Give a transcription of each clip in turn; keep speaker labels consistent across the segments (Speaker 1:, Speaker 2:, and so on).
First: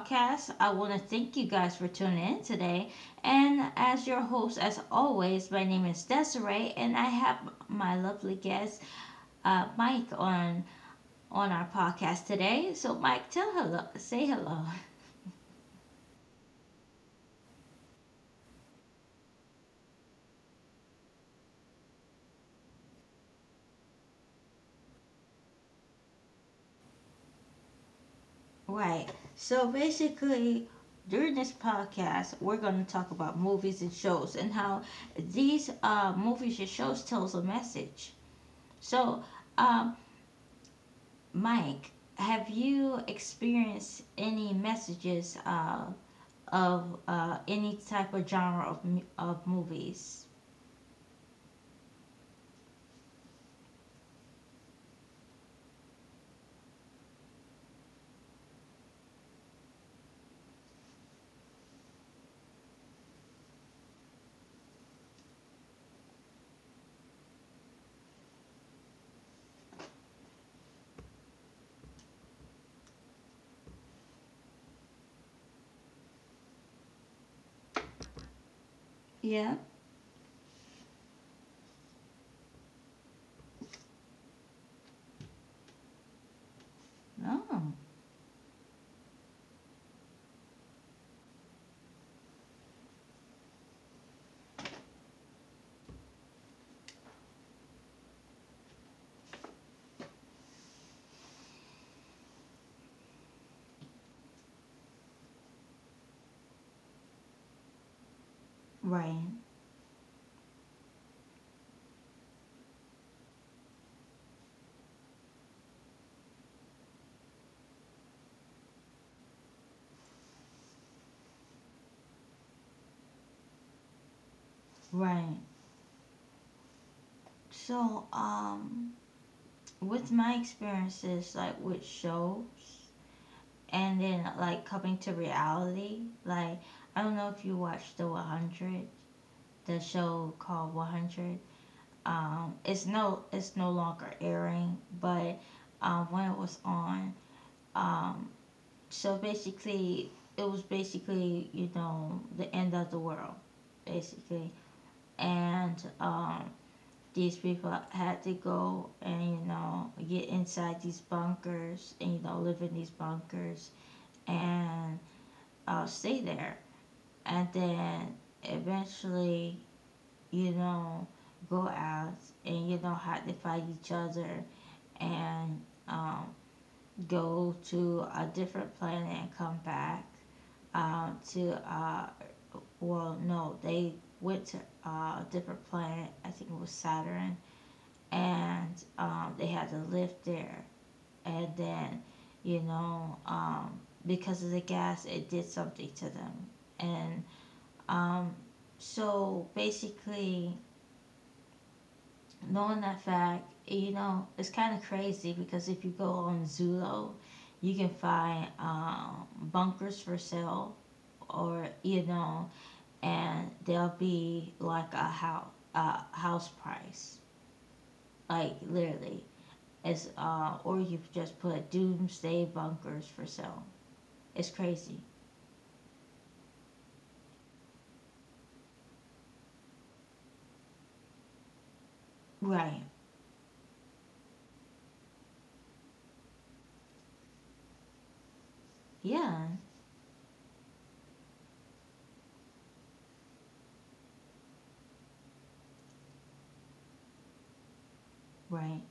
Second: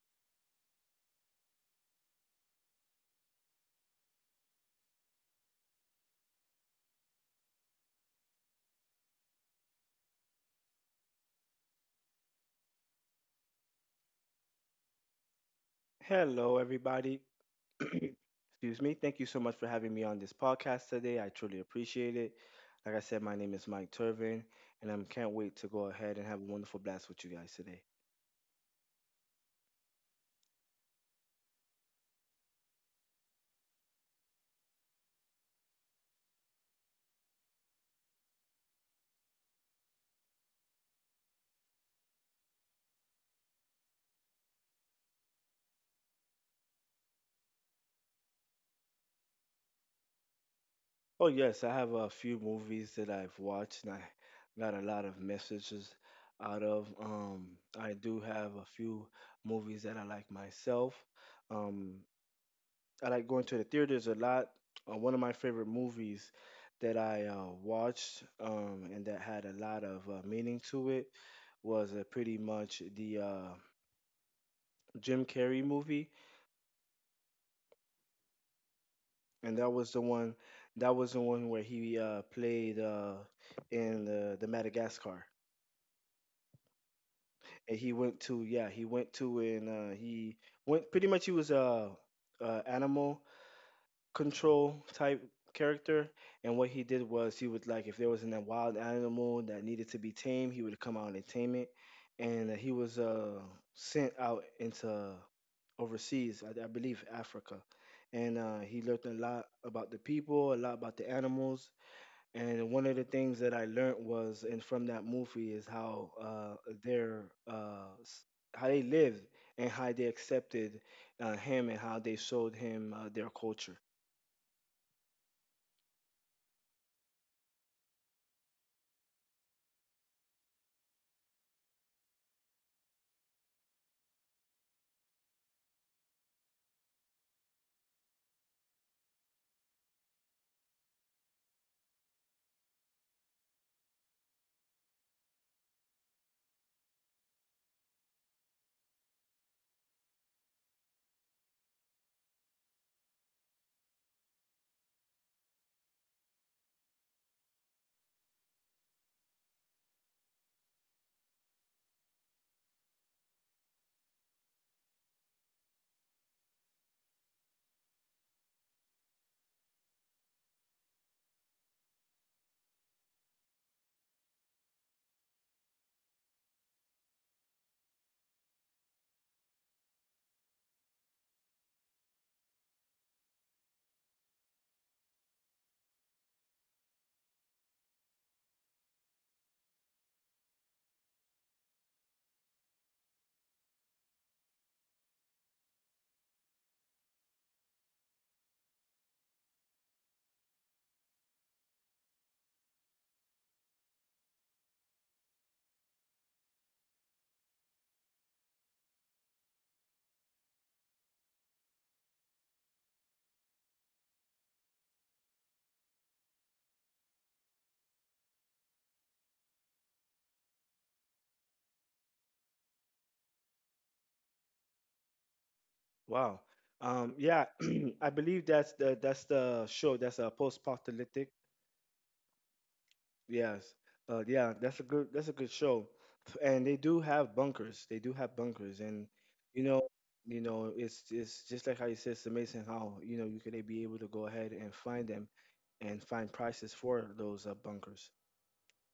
Speaker 1: Podcast. I want to thank you guys for tuning in today. And as your host, as always, my name is Desiree, and I have my lovely guest, Mike, on our podcast today. So, Mike, tell hello, say hello.
Speaker 2: Hello, everybody. Excuse me. Thank you so much for having me on this podcast today. I truly appreciate it. Like I said, my name is Mike Turvin, and I can't wait to go ahead and have a wonderful blast with you guys today.
Speaker 1: Right. So basically, during this podcast, we're going to talk about movies and shows and how these movies and shows tells a message. So, um, Mike, have you experienced any messages of any type of genre of, of movies?
Speaker 2: Oh, yes, I have a few movies that I've watched, and I got a lot of messages out of. I do have a few movies that I like myself. Um, I like going to the theaters a lot. One of my favorite movies that I watched and that had a lot of meaning to it was pretty much the Jim Carrey movie,
Speaker 1: Yeah.
Speaker 2: and that was the one where he played in the Madagascar,
Speaker 1: No.
Speaker 2: and he went to and he went pretty much he was a animal control type character. And what he did was, he would, like, if there was a wild animal that needed to be tamed, he would come out and tame it. And he was sent out into overseas. I believe Africa, and he learned a
Speaker 1: Right,
Speaker 2: lot about the people, a lot about the animals, and one of the things that I learned was, and from that movie, is how their uh s- how they lived and how they accepted him and how they showed him their culture.
Speaker 1: right. So, with my experiences, like with shows, and then like coming to reality, like I don't know if you watched the Hundred, the show called Hundred. It's no longer airing, but when it was on, um, so basically, it was basically, you know, the end of the world, basically, and these people had to go and, you know, get inside these bunkers and, you know, live in these bunkers and stay there, and then eventually you don't go out and you don't have to fight each other and um, go to a different planet and come back to well no, they went to a different planet. I think it was Saturn, and they had to live there, and then, you know, because of the gas, it did something to them, and um, so basically, knowing that fact, you know, it's kind of crazy because if you go on Zillow, you can find bunkers for sale, or you know, and they'll be like a house price, like literally. It's or you just put doomsday bunkers for sale. It's crazy,
Speaker 2: Wow. Yeah, I believe that's the show. That's a post-apocalyptic.
Speaker 1: right?
Speaker 2: Yes. Yeah, that's a good show. And they do have bunkers. They do have bunkers, and
Speaker 1: Yeah,
Speaker 2: you know, you know, it's just like how you said, it's amazing how you know you could be able to go ahead and find them and find prices for those bunkers.
Speaker 1: right.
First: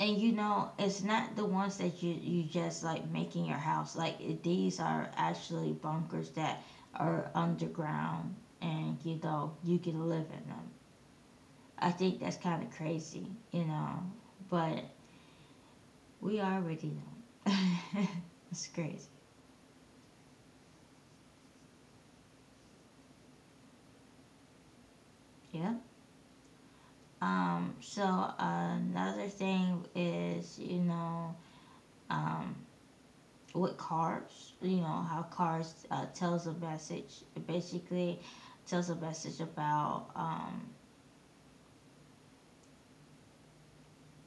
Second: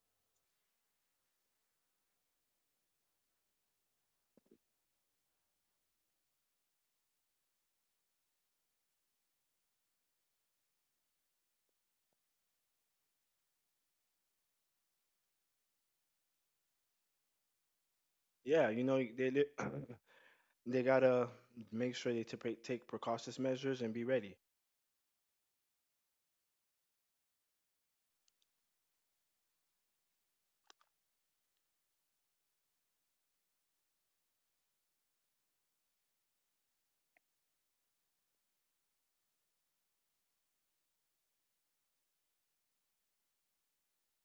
Speaker 1: And you know, it's not the ones that you just like make in your house. Like it- these are actually bunkers that are underground, and you know you can live in them. I think that's kind of crazy, you know. But we already know. It's
Speaker 2: Yeah, you know,
Speaker 1: crazy.
Speaker 2: they gotta make sure take precautious measures and be ready.
Speaker 1: Yeah. So another thing is, you know, um, with cards. You know how cards tells a message. It basically tells a message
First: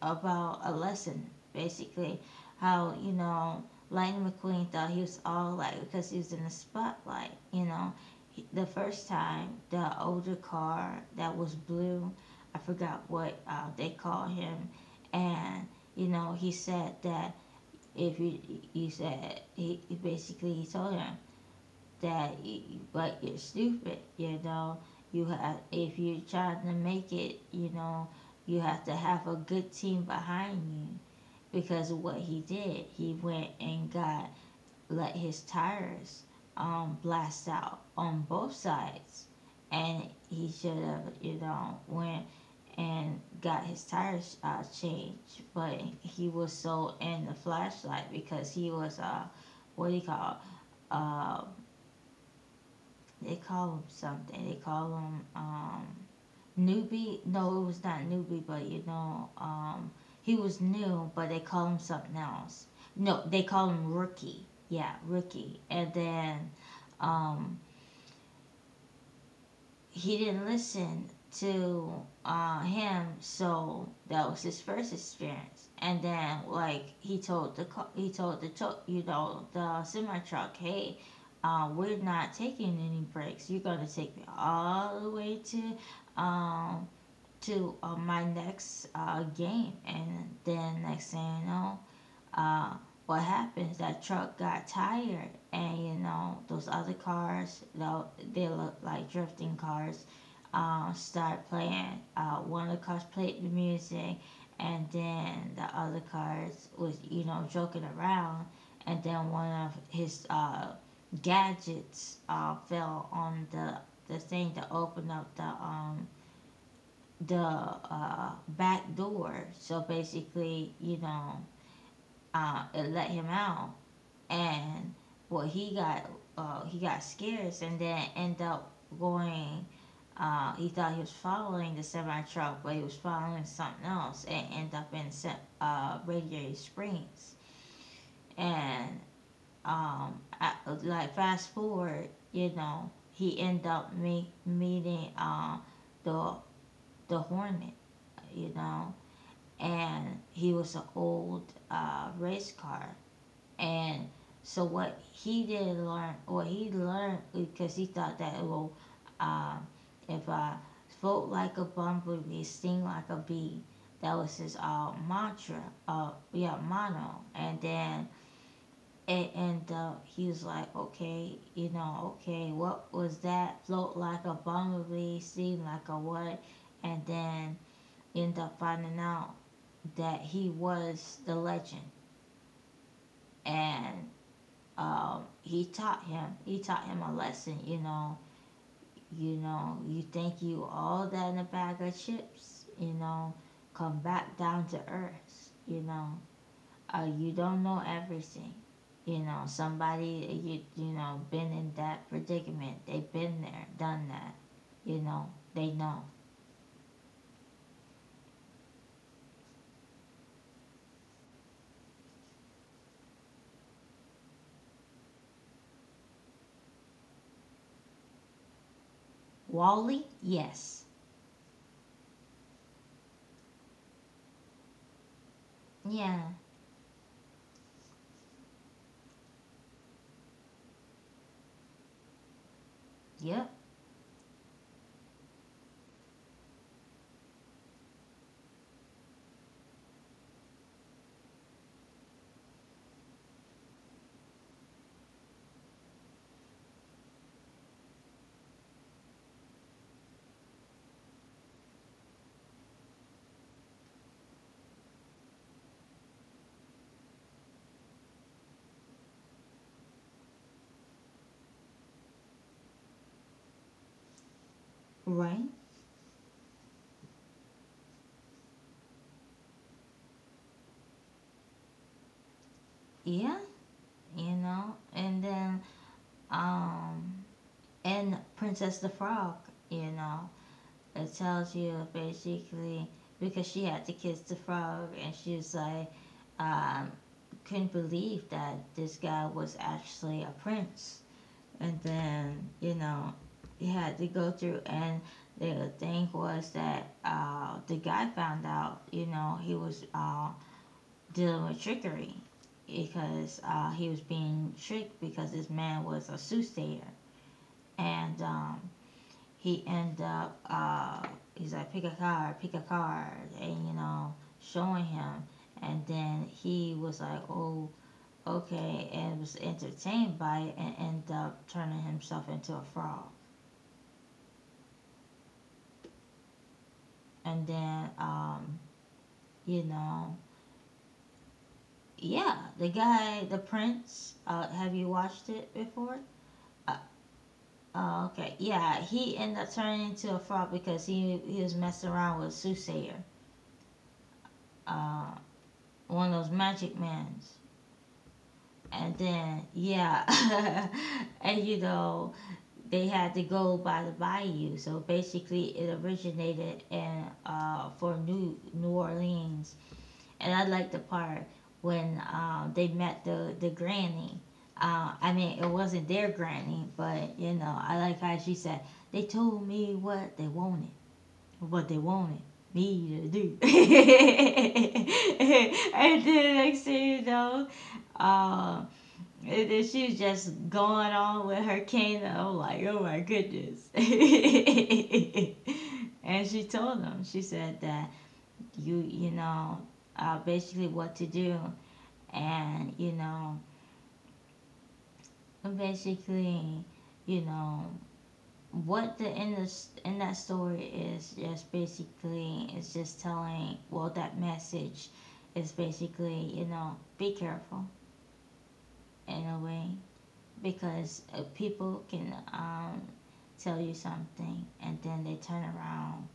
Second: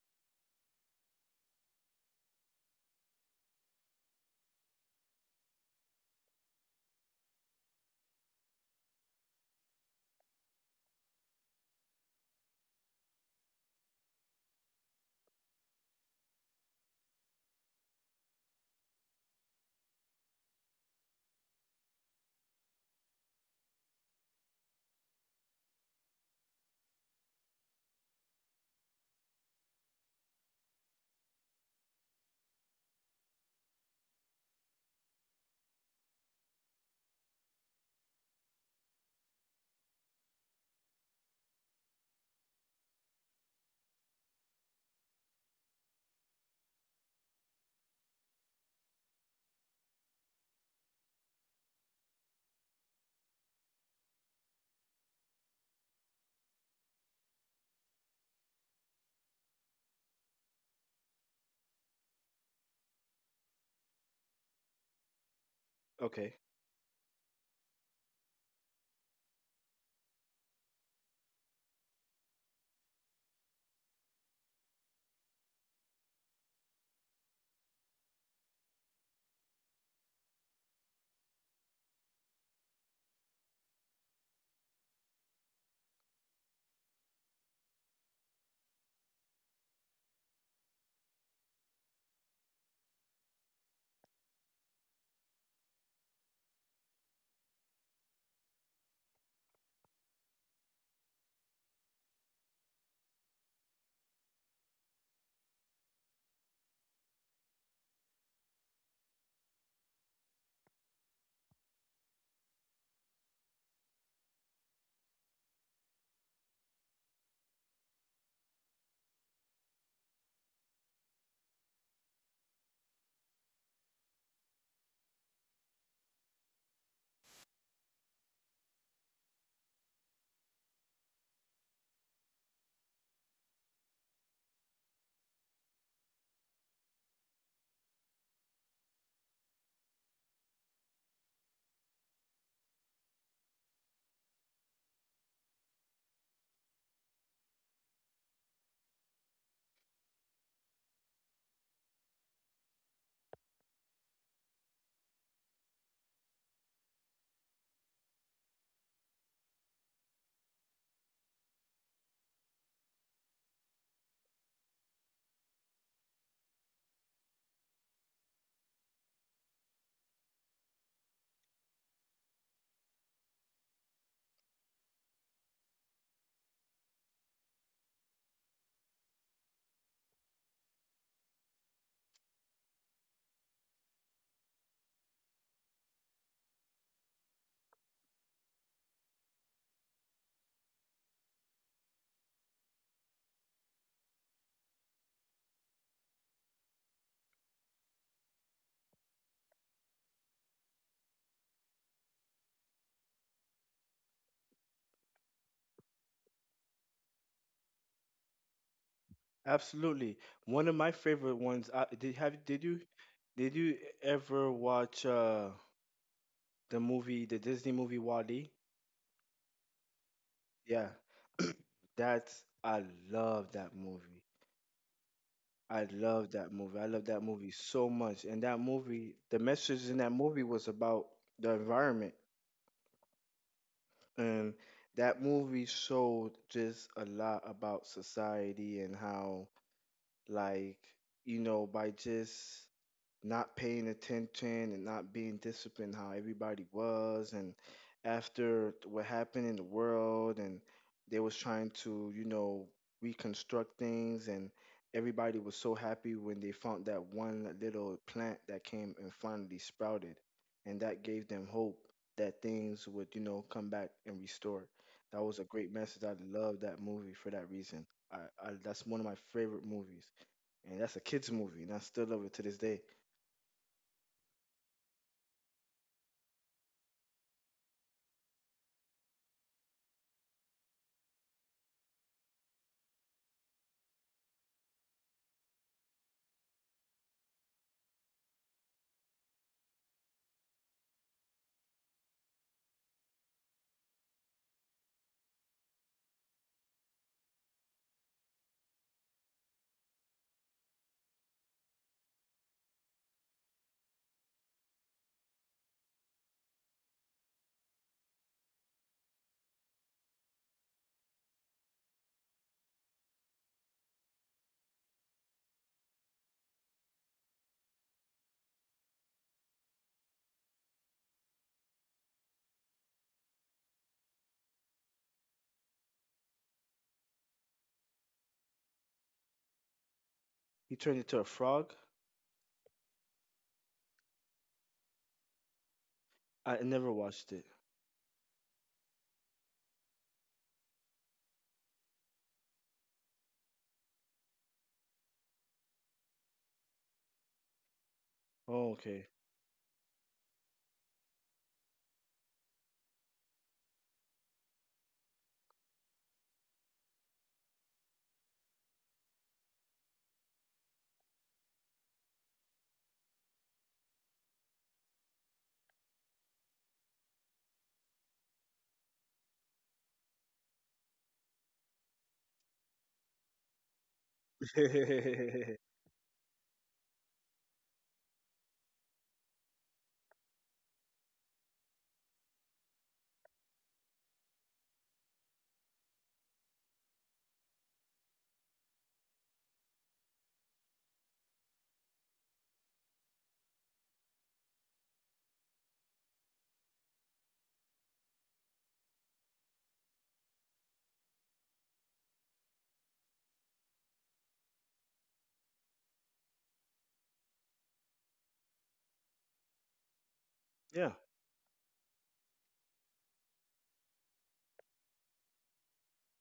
Speaker 1: about a lesson. Basically, how, you know, Lightning McQueen thought he was all like because he was in the spotlight. You know, He- the first time the older car that was blue, I forgot what they call him, and you know he said that if you you said he basically he told him that but you're stupid, you know, you have if you're trying to make it, you know, you have to have a good team behind you because of what he did. He went and got, let his tires blast out on both sides, and he should have, you know, went and got his tires changed, but he was so in the flashlight because he was what do you call it? uh they call them something. They call them newbie. No, it was not newbie, but you know, he was new, but they call him something else. No, they call him rookie. Yeah, rookie. And
Speaker 2: Okay.
Speaker 1: then um, he didn't listen to him, so that was his first experience. And then like he told the you know, the semi truck, hey, we're not taking any breaks. You're gonna take me all the way to um, my next game, and then next thing you know, uh, what happens, that truck got tired, and you know those other cars, though, they look like drifting cars, start playing one of the cars played the music, and then the other cars was, you know, joking around, and then one of his gadgets fell on the thing to open up the back door, so basically, you know, it let him out, and well, he got scared and then end up going. He thought he was following the semi truck, but he was following something else, and end up in Radiator Springs, and um, I, like fast forward, you know, he end up meeting the the Hornet, you know, and he was an old race car, and so what he did learn, what he learned, because he thought that, well, um, if I float like a bumblebee, sting like a bee, that was his mantra, yeah, mono. And then it ended up, he was like, okay, you know, okay, what was that? Float like a bumblebee, sting like a what? And then end up finding out that he was the legend. And he taught him. He taught him a lesson. You know, you know, you think you all that in a bag of chips. You know, come back down to earth. You know, you don't know everything. You know, somebody you, you know, been in that predicament. They've been there, done that. You know, they know.
Speaker 2: Absolutely. One of my favorite ones. Did you did you ever watch the movie, the Disney movie Wall-E?
Speaker 1: Wally,
Speaker 2: Yeah,
Speaker 1: yes,
Speaker 2: that's, I love that movie. I
Speaker 1: yeah,
Speaker 2: love that movie. I love that movie so much. And that movie, the message in that movie was about the environment.
Speaker 1: yep,
Speaker 2: And that movie showed just a lot about society and how, like, you know, by just not paying attention and not being disciplined, how everybody was, and after what happened in the world, and they was trying to, you know, reconstruct things. And everybody was so happy when they found that one little plant that came and finally sprouted, and that gave them hope that things would, you know, come back and restore. That was a
Speaker 1: right,
Speaker 2: great message. I love that movie for that reason. I That's one of my favorite movies, and that's a kids movie, and I still love it to this day.
Speaker 1: yeah. You know, and then um and Princess the Frog, you know, it tells you basically because she had to kiss the frog and she was like, um, couldn't believe that this guy was actually a prince. And then, you know, he had to go through, and the thing was that the guy found out, you know, he was dealing with trickery because he was being tricked because this man was a soothsayer. And he end up he's like, pick a card, pick a card, and you know, showing him, and then he was like, oh, okay, and was entertained by it and end up turning himself into a frog. And then you know,
Speaker 2: He turned into a frog.
Speaker 1: yeah, the guy, the prince, have you watched it before?
Speaker 2: I
Speaker 1: uh,
Speaker 2: never watched it.
Speaker 1: oh, okay. Yeah, he ended up turning into a frog because he was messing around with a soothsayer, uh, one of those magic mans,
Speaker 2: Oh,
Speaker 1: and
Speaker 2: okay.
Speaker 1: then yeah and you know, they had to go by the bayou, so basically it originated in for New Orleans, and I like the part when they met the granny. I mean, it wasn't their granny, but you know, I like how she said they told me what they wanted me to do, and then next thing you know, um, and then she just going on with her kingdom. I'm like, oh my goodness. And she told him, she said that you know, basically what to do, and you know, basically, you know, what the in this in that story is just basically it's just telling. Well, that message is basically, you know, be careful in a way,
Speaker 2: Yeah,
Speaker 1: because people can tell you something and then they turn around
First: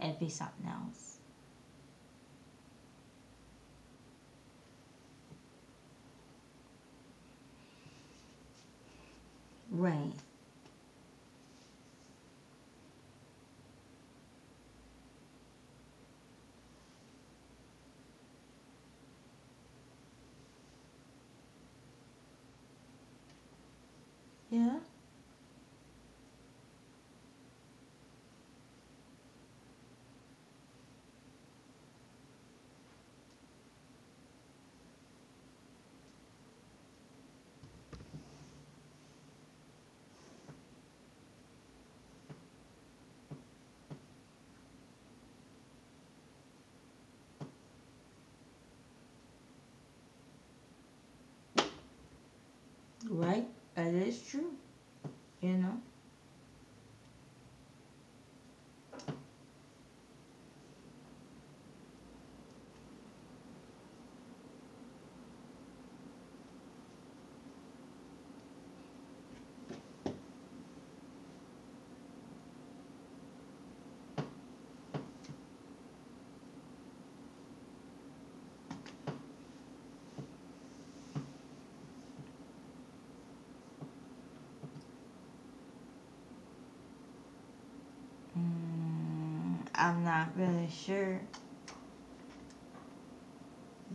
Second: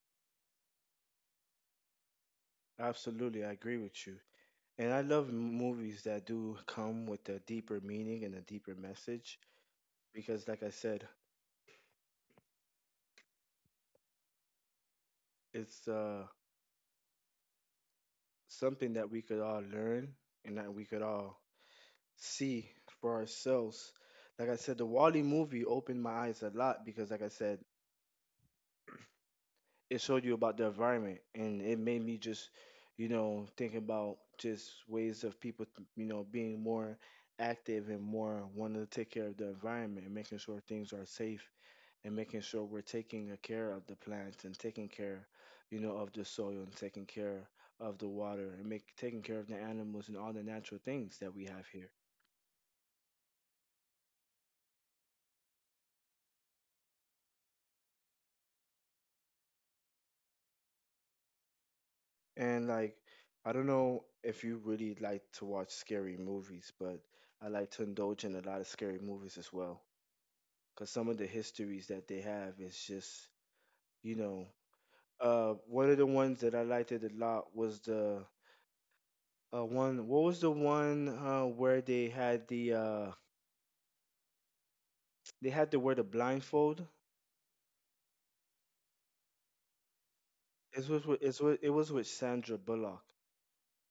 Speaker 1: and be something else.
Speaker 2: absolutely. I agree with you. And I love movies that do come with a deeper meaning and a deeper message,
Speaker 1: Right.
Speaker 2: because, like I said, it's something that we could all learn and that we could all see for ourselves. Like I said,
Speaker 1: Yeah,
Speaker 2: the Wally movie opened my eyes a lot because, like I said, it showed you about the environment, and it made me just, you know, thinking about just ways of people, you know, being more active and more wanting to take care of the environment and making sure things are safe and making sure we're taking a care of the plants and taking care, you know, of the soil, and taking care of the water, and make taking care of the animals and all the natural things that we have here.
Speaker 1: right. That is true, you know.
Speaker 2: And, like, I don't know if you really like to watch scary movies, but I like to indulge in a lot of scary movies as well, because some of the histories that they have is just, you know, one of the ones that I liked it a lot was the one what was the one where they had they had to wear the blindfold.
Speaker 1: Mm, I'm not really sure.
Speaker 2: It was with Sandra Bullock.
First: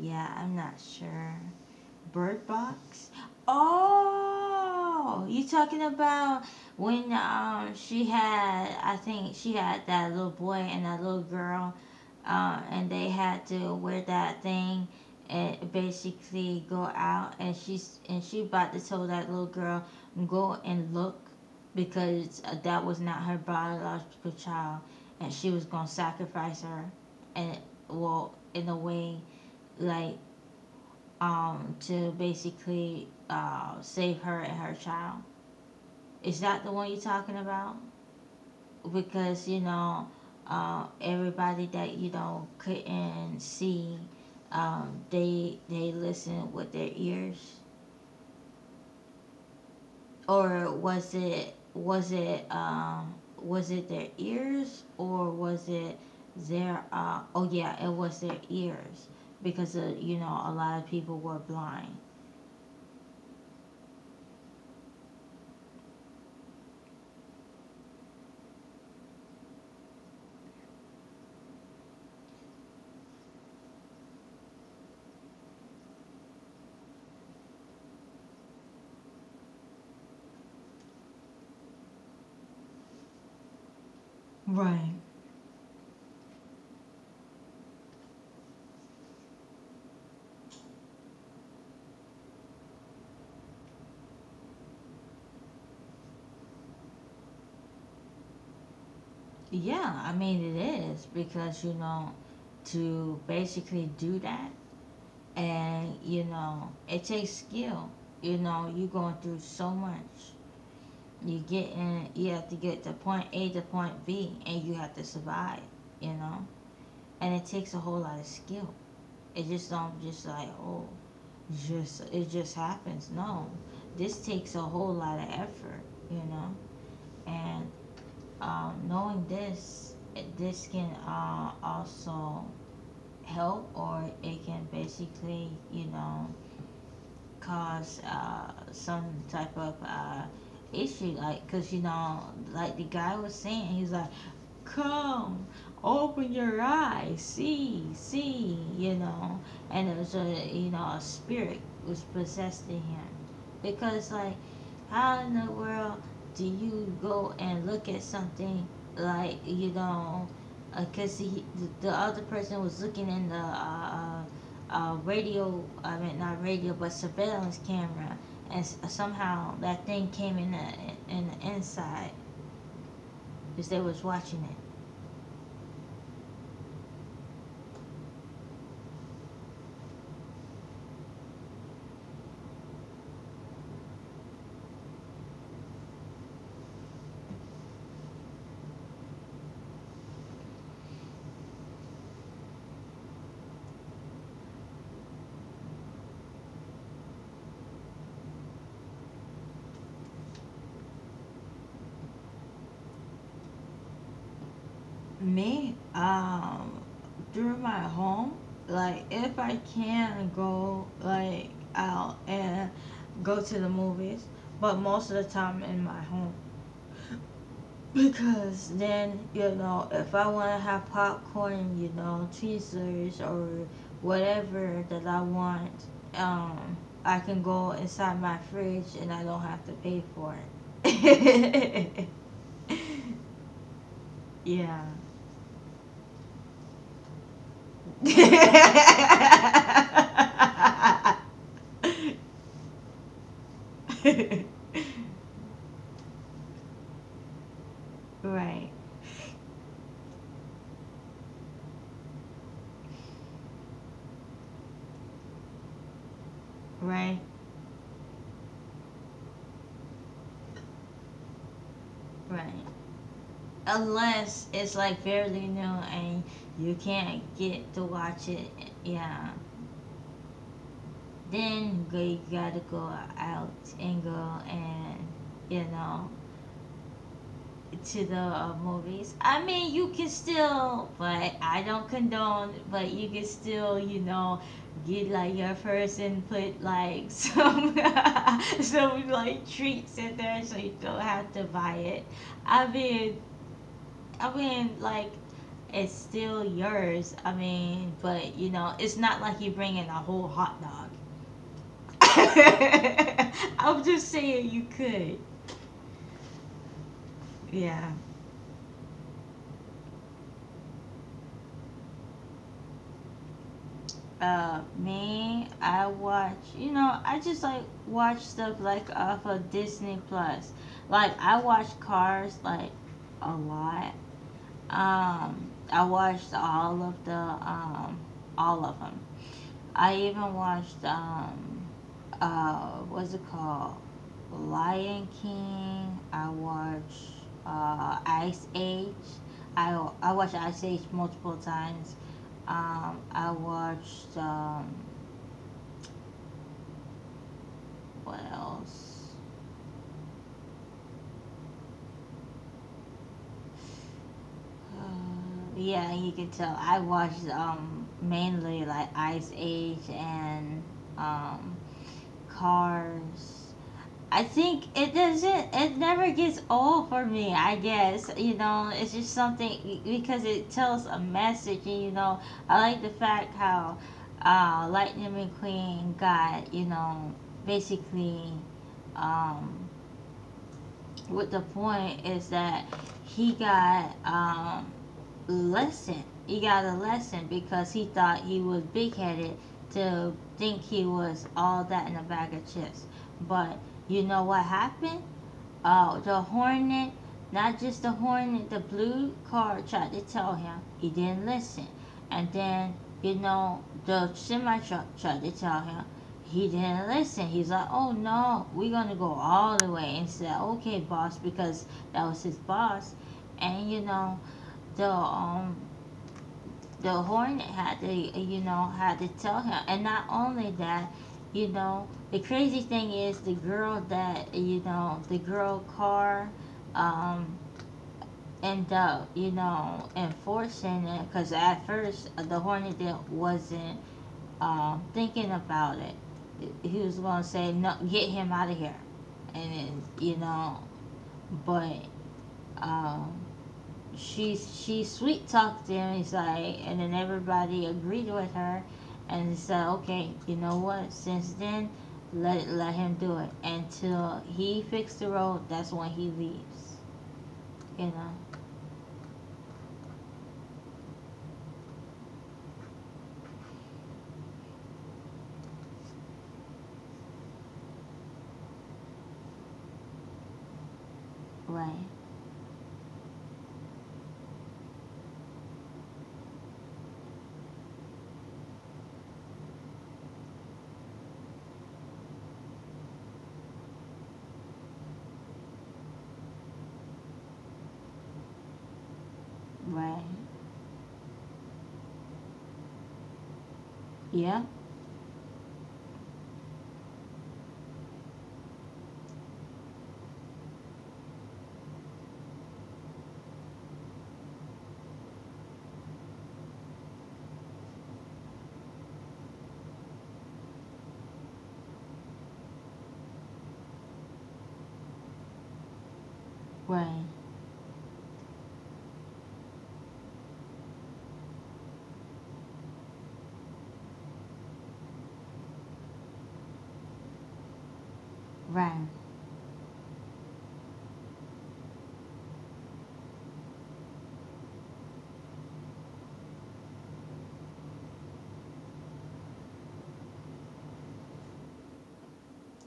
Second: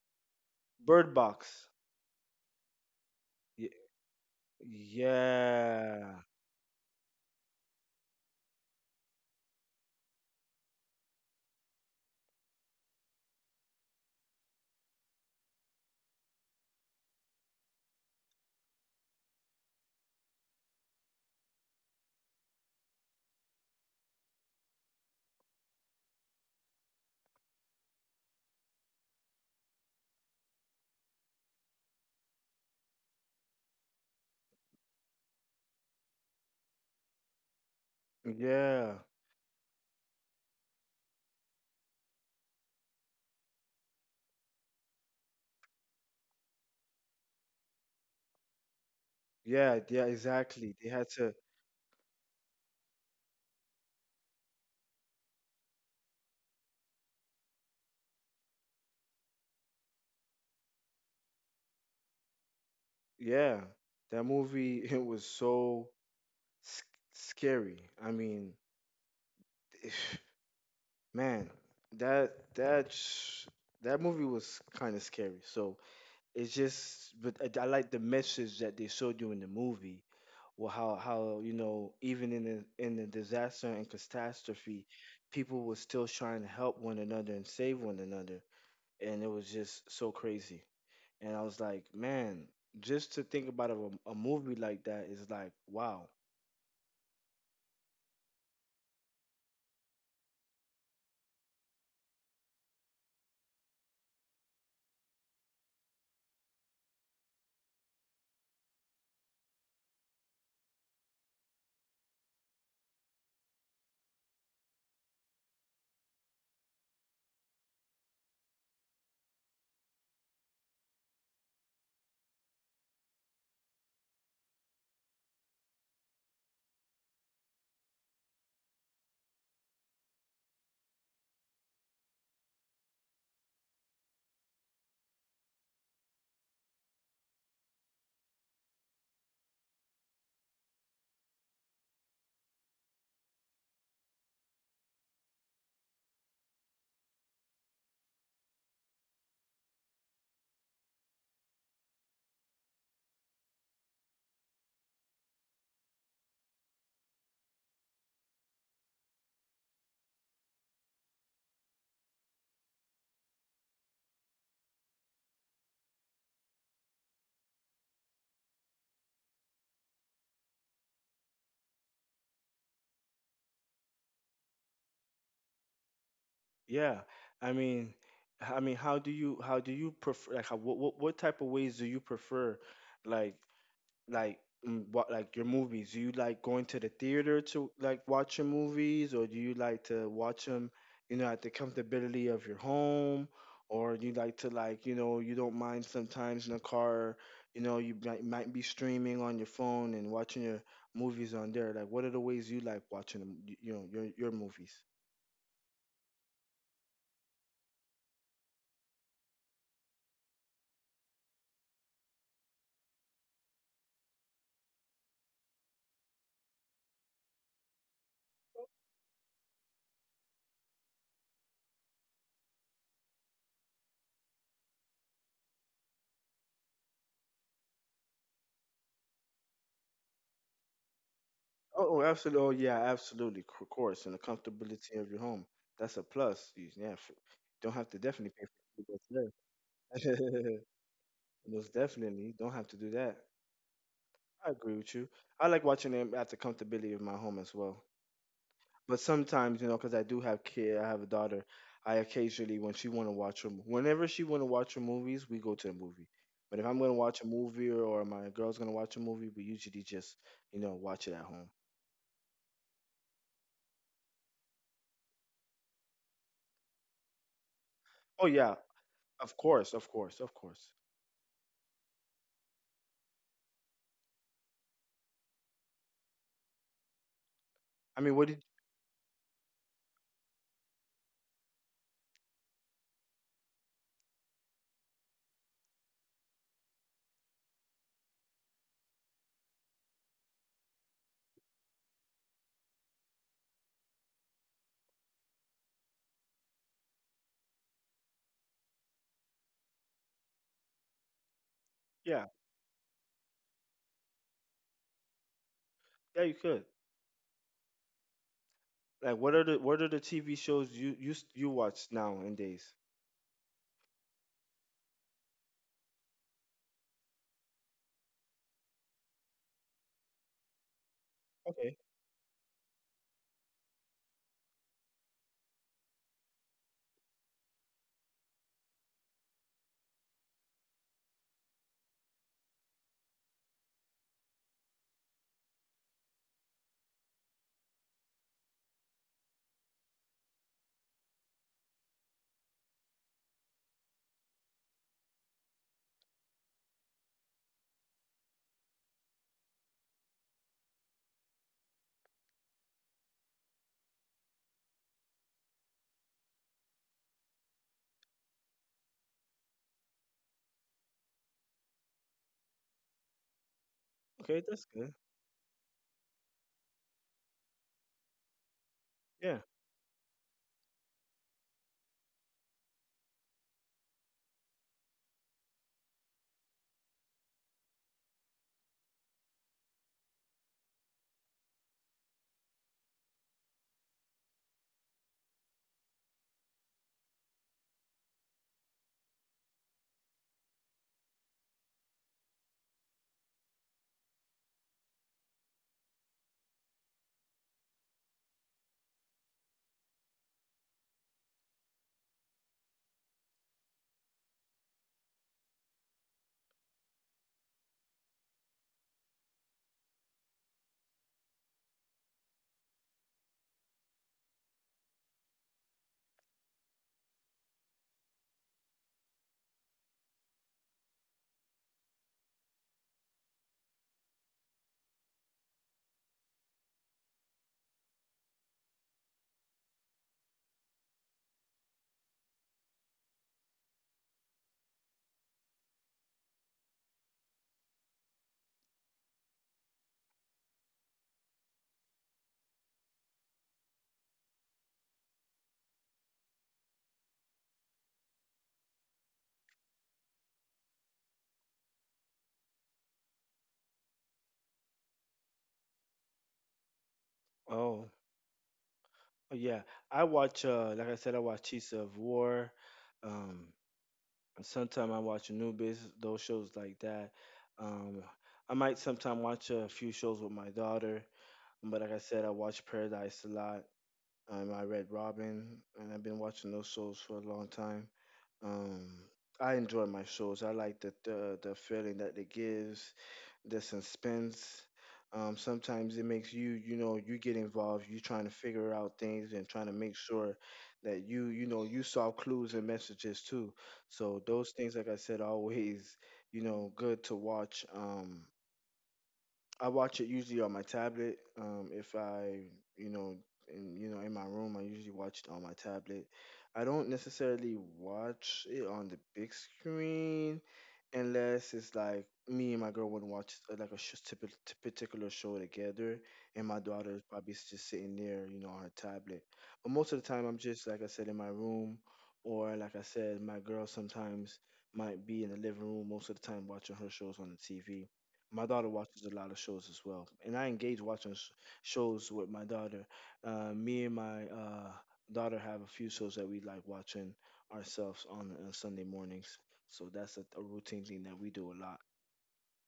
Speaker 1: Yeah, I'm not
Speaker 2: Bird
Speaker 1: sure.
Speaker 2: Box.
Speaker 1: Bird Box?
Speaker 2: Ye-
Speaker 1: Oh, you talking
Speaker 2: yeah
Speaker 1: about when she had, I think she had that little boy and that little girl, and they had to wear that thing and basically go out, and she's, and she about to tell that little girl go and look because that was not her biological child and she was gonna sacrifice her, and well, in a way, like to basically save her and her child. Is that the one you're talking about?
Speaker 2: yeah
Speaker 1: Because you know, everybody that, you know, couldn't see, they listened with their ears,
Speaker 2: yeah,
Speaker 1: or
Speaker 2: exactly, they had
Speaker 1: was
Speaker 2: to.
Speaker 1: it, was it was it their ears or was it their oh yeah, it was their ears because you know, a lot of people were blind.
Speaker 2: Yeah, that movie it was so sc- scary. I mean, man, that that sh- that movie was kind of scary. So it's just, but I like the message that they showed you in the movie. Well, how you know, even in the disaster and
Speaker 1: Right.
Speaker 2: catastrophe, people were still trying to help one another and save one another, and it was just so crazy. And I was like, man, just to think about a movie like that is like, wow.
Speaker 1: Yeah, I mean it is because you know to basically do that, and you know it takes skill. You know, you're going through so much. You get in, you have to get to point A to point B, and you have to survive, you know? And it takes a whole lot of skill. It just don't just like, oh, just it just happens. No. This takes a whole lot of effort, you know? And knowing this, this can also help, or it can basically, you know, cause some type of issue. Like, because, you know, like the guy was saying, he's like, come, open your eyes, see, see, you know. And it was, a, you know, a spirit was possessed in him. Because, like, how in the world do you go and look at something like, you know? Because he, the other person was looking in the radio. I mean, not radio, but surveillance camera, and somehow that thing came in the inside because they was watching it.
Speaker 2: Yeah, I mean, I mean, how do you prefer, like, how, what type of ways do you prefer, like like, what, like, your movies? Do you like going to the theater to, like, watch your movies, or do you like to watch them, you know, at the comfortability of your home, or do you like to, like, you know, you don't mind sometimes in the car, you know, you might be streaming on your phone and watching your movies on there? Like, what are the ways you like watching them, you know, your movies?
Speaker 1: Me, through my home, like if I can go like out and go to the movies, but most of the time in my home. Because then, you know, if I want to have popcorn, you know, tweezers or whatever that I want, um, I can go inside my fridge and I don't have to pay for it.
Speaker 2: Oh, oh, absolutely. Oh, yeah, absolutely. Of course, and the
Speaker 1: Yeah.
Speaker 2: comfortability of your home. That's a plus. You- yeah, don't have to definitely pay for food that's there. Most definitely, don't have to do that. I agree with you. I like watching them at the comfortability of my home as well.
Speaker 1: Right,
Speaker 2: But sometimes, you know, because I do have kid, I have a daughter. I occasionally, when she want to watch her, whenever she want to watch her movies, we go to the movie. But if I'm going to
Speaker 1: right,
Speaker 2: watch a movie, or my girl's going to watch a movie, we usually just, you know, watch it at home.
Speaker 1: right. Unless it's like fairly new and you can't get to watch
Speaker 2: Oh
Speaker 1: it.
Speaker 2: yeah,
Speaker 1: Yeah.
Speaker 2: of course, of course, of course.
Speaker 1: Then they gotta go out and go and you know
Speaker 2: I
Speaker 1: to the
Speaker 2: mean, what did?
Speaker 1: movies. I mean, you can still, but I don't condone. But you can still, you know, get like your first and put like some some like treats in there, so you don't have to buy it. I mean, I mean. It's still yours. I mean, but you know, it's not like you bring in a whole hot dog.
Speaker 2: Yeah,
Speaker 1: I'm just saying you could.
Speaker 2: yeah, you could.
Speaker 1: Yeah.
Speaker 2: Like, what are the TV shows you you watch now and days?
Speaker 1: Me, I watch. You know, I just like watch stuff like off of Disney Plus. Like I watch
Speaker 2: Okay,
Speaker 1: Cars like a lot. I watched all of the all of them. I even watched what's it called? Lion King. I watch Ice Age. I watch Ice Age multiple times. I watched what else? Yeah, you can tell I watched mainly like Ice Age and um, Cars. I
Speaker 2: okay,
Speaker 1: think
Speaker 2: that's
Speaker 1: it
Speaker 2: good.
Speaker 1: doesn't. It never gets old for me. I guess you know. It's just
Speaker 2: Yeah.
Speaker 1: something because it tells a message, and you know, I like the fact how Lightning McQueen got you know basically um, what the point is that he got lesson. He got a lesson because he thought he was big headed to think he was all that in a bag of chips, but you know what happened. Oh, the hornet, not just the hornet, the blue car tried to tell him. He didn't listen. And then, you know, the semi truck tried to tell him. He didn't listen. He's like, oh no, we're going to go all the way. And said, okay, boss, because that was his boss. And, you know, the um, the hornet had to, you know, had to tell him. And not only that, you know, the crazy thing is the girl that, you know, the girl car um, ended up, you know, enforcing it because at first the hornet wasn't thinking about it. He was going to say, no, get him out of here. And, then, you know, but um, she sweet talked him. He's like, and then everybody agreed with her, and he said, okay, you know what? Since then, let him do it until he fixed the road. That's when he leaves. You
Speaker 2: Oh,
Speaker 1: know,
Speaker 2: oh, yeah. I watch. Like I said, I watch Chiefs of War. Um, sometimes I watch Anubis. Those shows like that. Um, I might sometimes watch a few shows with my daughter. But
Speaker 1: right,
Speaker 2: like I said, I watch Paradise a lot. I read Robin, and I've been watching those shows for a long time. Um, I enjoy my shows. I like the feeling that it gives, the suspense. Sometimes it makes you, you know, you get involved. You trying to figure out things and trying to make
Speaker 1: right,
Speaker 2: sure that you know, you saw clues and messages too. So
Speaker 1: yeah,
Speaker 2: those things, like I said, always, you know, good to watch. I watch it usually on my tablet. If I, you know, you know, in my room, I usually watch it on my tablet. I don't necessarily watch it on the big screen unless it's like me and my girl would watch like a sh- typi- t- particular show together, and my daughter is
Speaker 1: right,
Speaker 2: probably just sitting there, you know, on her tablet. But most of the time, I'm just, like I said, in my room, or like I said, my girl sometimes might be in the living room most of the time watching her shows on the TV. My daughter
Speaker 1: right,
Speaker 2: watches a lot of shows as well, and I engage watching shows with my daughter. Me and my daughter have a few shows that we like watching ourselves on Sunday mornings. So that's a routine thing that we do a lot.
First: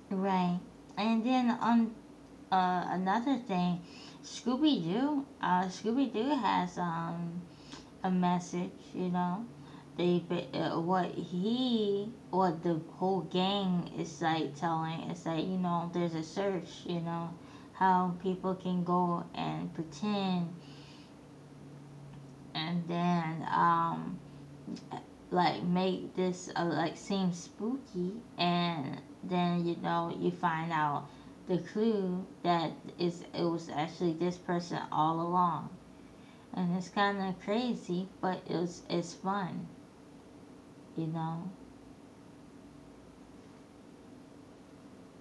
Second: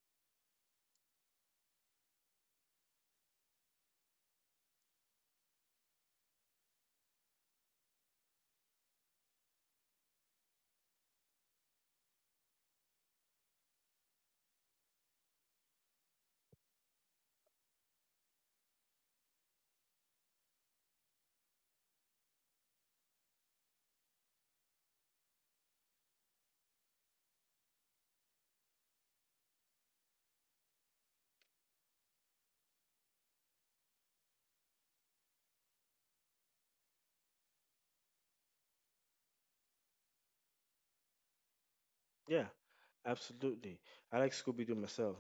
Speaker 1: right. And then on another thing, Scooby Doo, Scooby Doo has a message, you know. They what he or the whole gang is like telling is that you know there's a search, you know, how people can go and pretend and then like make this like seem spooky and then you know you find out the clue that is it was actually this person all along and it's kind of crazy but it's fun, you know.
Speaker 2: Yeah, absolutely. I like Scooby Doo myself,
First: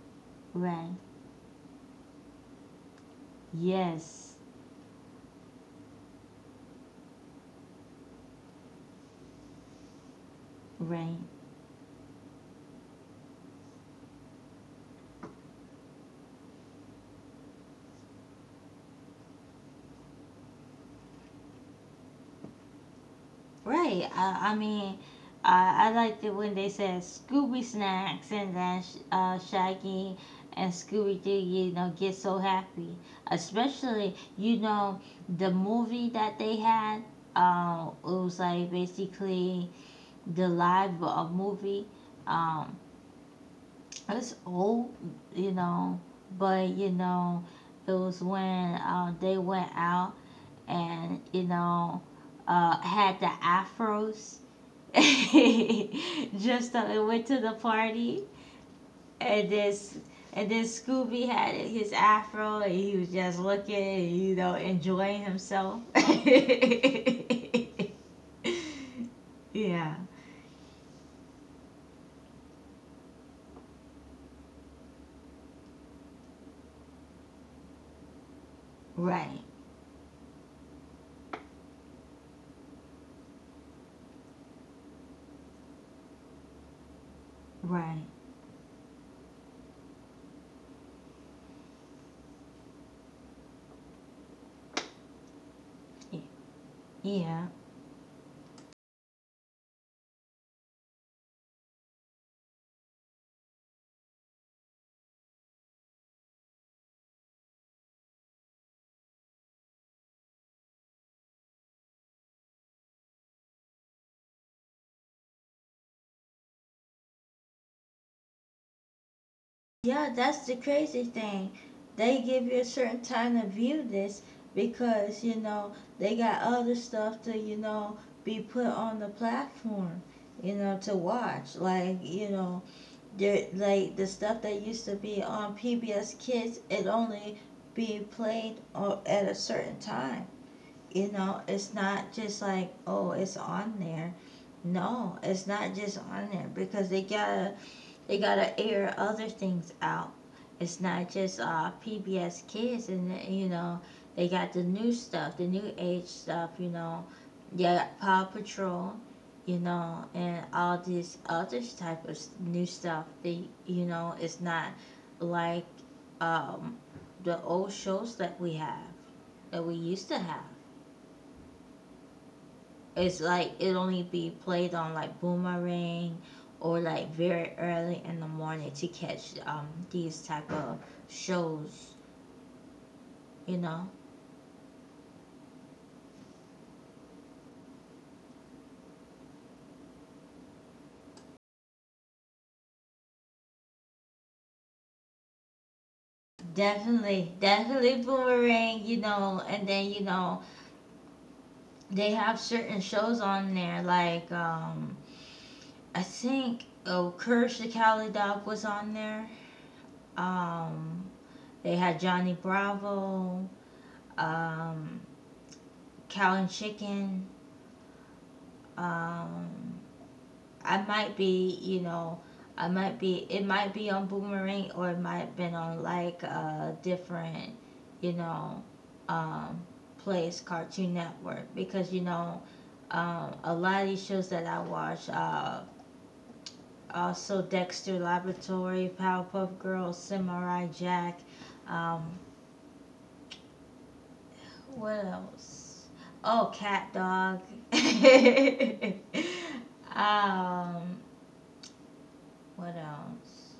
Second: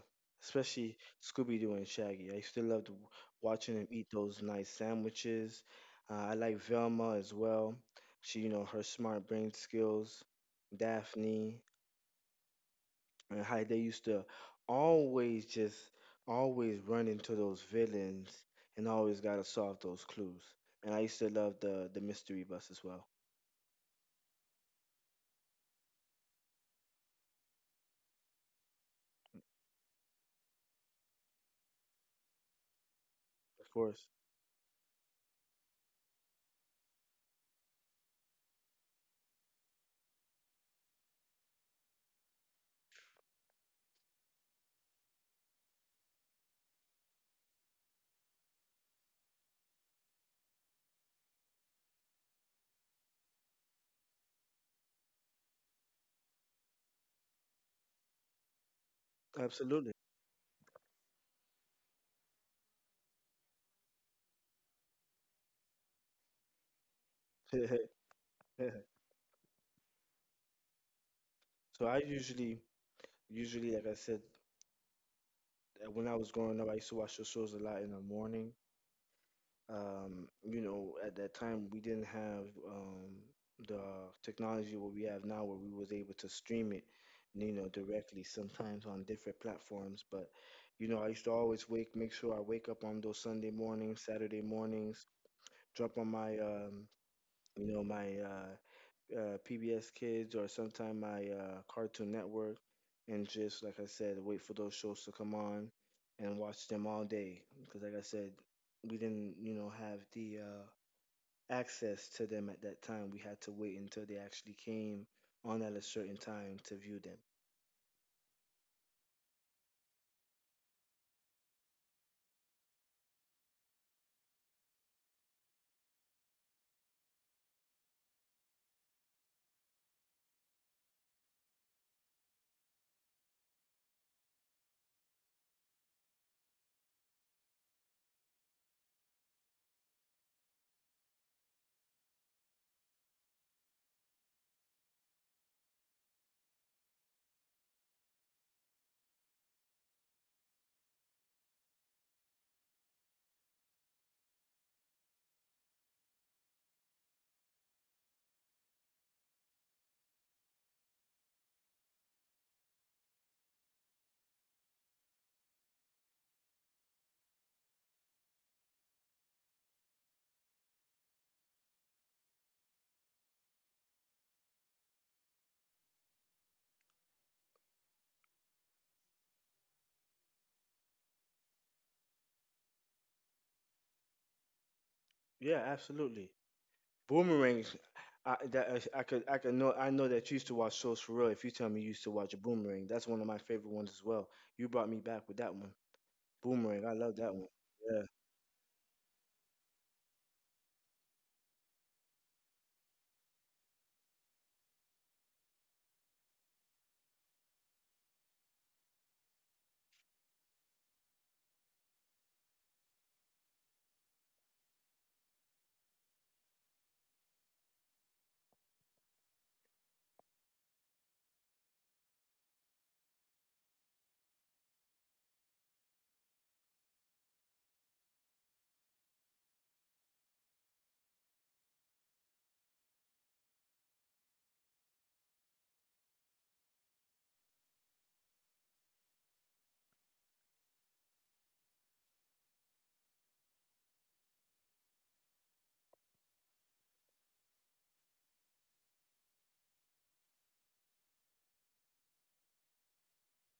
Speaker 1: Right.
Speaker 2: especially Scooby Doo and Shaggy. I used to love to watching them eat
Speaker 1: Yes.
Speaker 2: those nice sandwiches. I like Velma as well. She, you know, her smart brain skills.
Speaker 1: Right.
Speaker 2: Daphne. And how they used to always just always run into those villains and always gotta solve those clues. And I used to love the mystery bus as well.
Speaker 1: Right. I mean, I liked it when they said Scooby Snacks and then Shaggy and Scooby Doo, you know, get so happy.
Speaker 2: Of course.
Speaker 1: Especially, you know, the movie that they had, it was like basically the live movie. Um, It's old, you know, but you know, it was when they went out and you know had the afros. Just and went to the party and
Speaker 2: Absolutely.
Speaker 1: this and then Scooby had his afro and he was just looking, you know, enjoying himself.
Speaker 2: So
Speaker 1: Yeah,
Speaker 2: I usually, like I said, when I was growing up, I used to watch those shows a lot in the morning.
Speaker 1: right,
Speaker 2: You know, at that time we didn't have the technology what we have now where we was able to stream it, you know,
Speaker 1: right,
Speaker 2: directly sometimes on different platforms. But, you know, I used to always wake, make sure I wake up on those Sunday mornings, Saturday mornings, drop on my,
Speaker 1: yeah.
Speaker 2: you know, my PBS Kids or sometime my Cartoon Network, and just like I said, wait for those shows to come on and watch them all day. Because like I said, we didn't, you know, have the access to them at that time. We had to wait until they actually came on at a certain time to view them.
Speaker 1: Yeah, that's the crazy thing. They give you a certain time to view this because, you know, they got other stuff to, you know, be put on the platform, you know, to watch. Like, you know, there like the stuff that used to be on PBS Kids, it only be played o- at a certain time. You know, it's not just like, oh, it's on there. No, it's not just on there because they gotta air other things out. It's not just PBS Kids, and you know they got the new stuff, the new age stuff. You know, yeah, Paw Patrol, you know, and all this other type of new stuff. They, you know, it's not like um, the old shows that we used to have. It's like it only be played on like Boomerang or like very early in the morning to catch these type of shows, you know.
Speaker 2: Yeah, absolutely. Boomerangs. I, that, I could know I know that you used to watch shows for real. If you tell me you used to watch a Boomerang, that's one of my favorite ones as well. You brought me back with that one. Boomerang, I love that
Speaker 1: Definitely,
Speaker 2: one.
Speaker 1: definitely
Speaker 2: Yeah.
Speaker 1: Boomerang, you know, and then you know they have certain shows on there like I think oh Courage the Cowardly Dog was on there. Um they had Johnny Bravo, um Cow and Chicken, um I might be, you know, I might be, it might be on Boomerang or it might have been on like a different, you know, um, place, Cartoon Network, because, you know, a lot of these shows that I watch, also Dexter Laboratory, Powerpuff Girls, Samurai Jack, um, what else? Oh, Cat Dog. um, what else?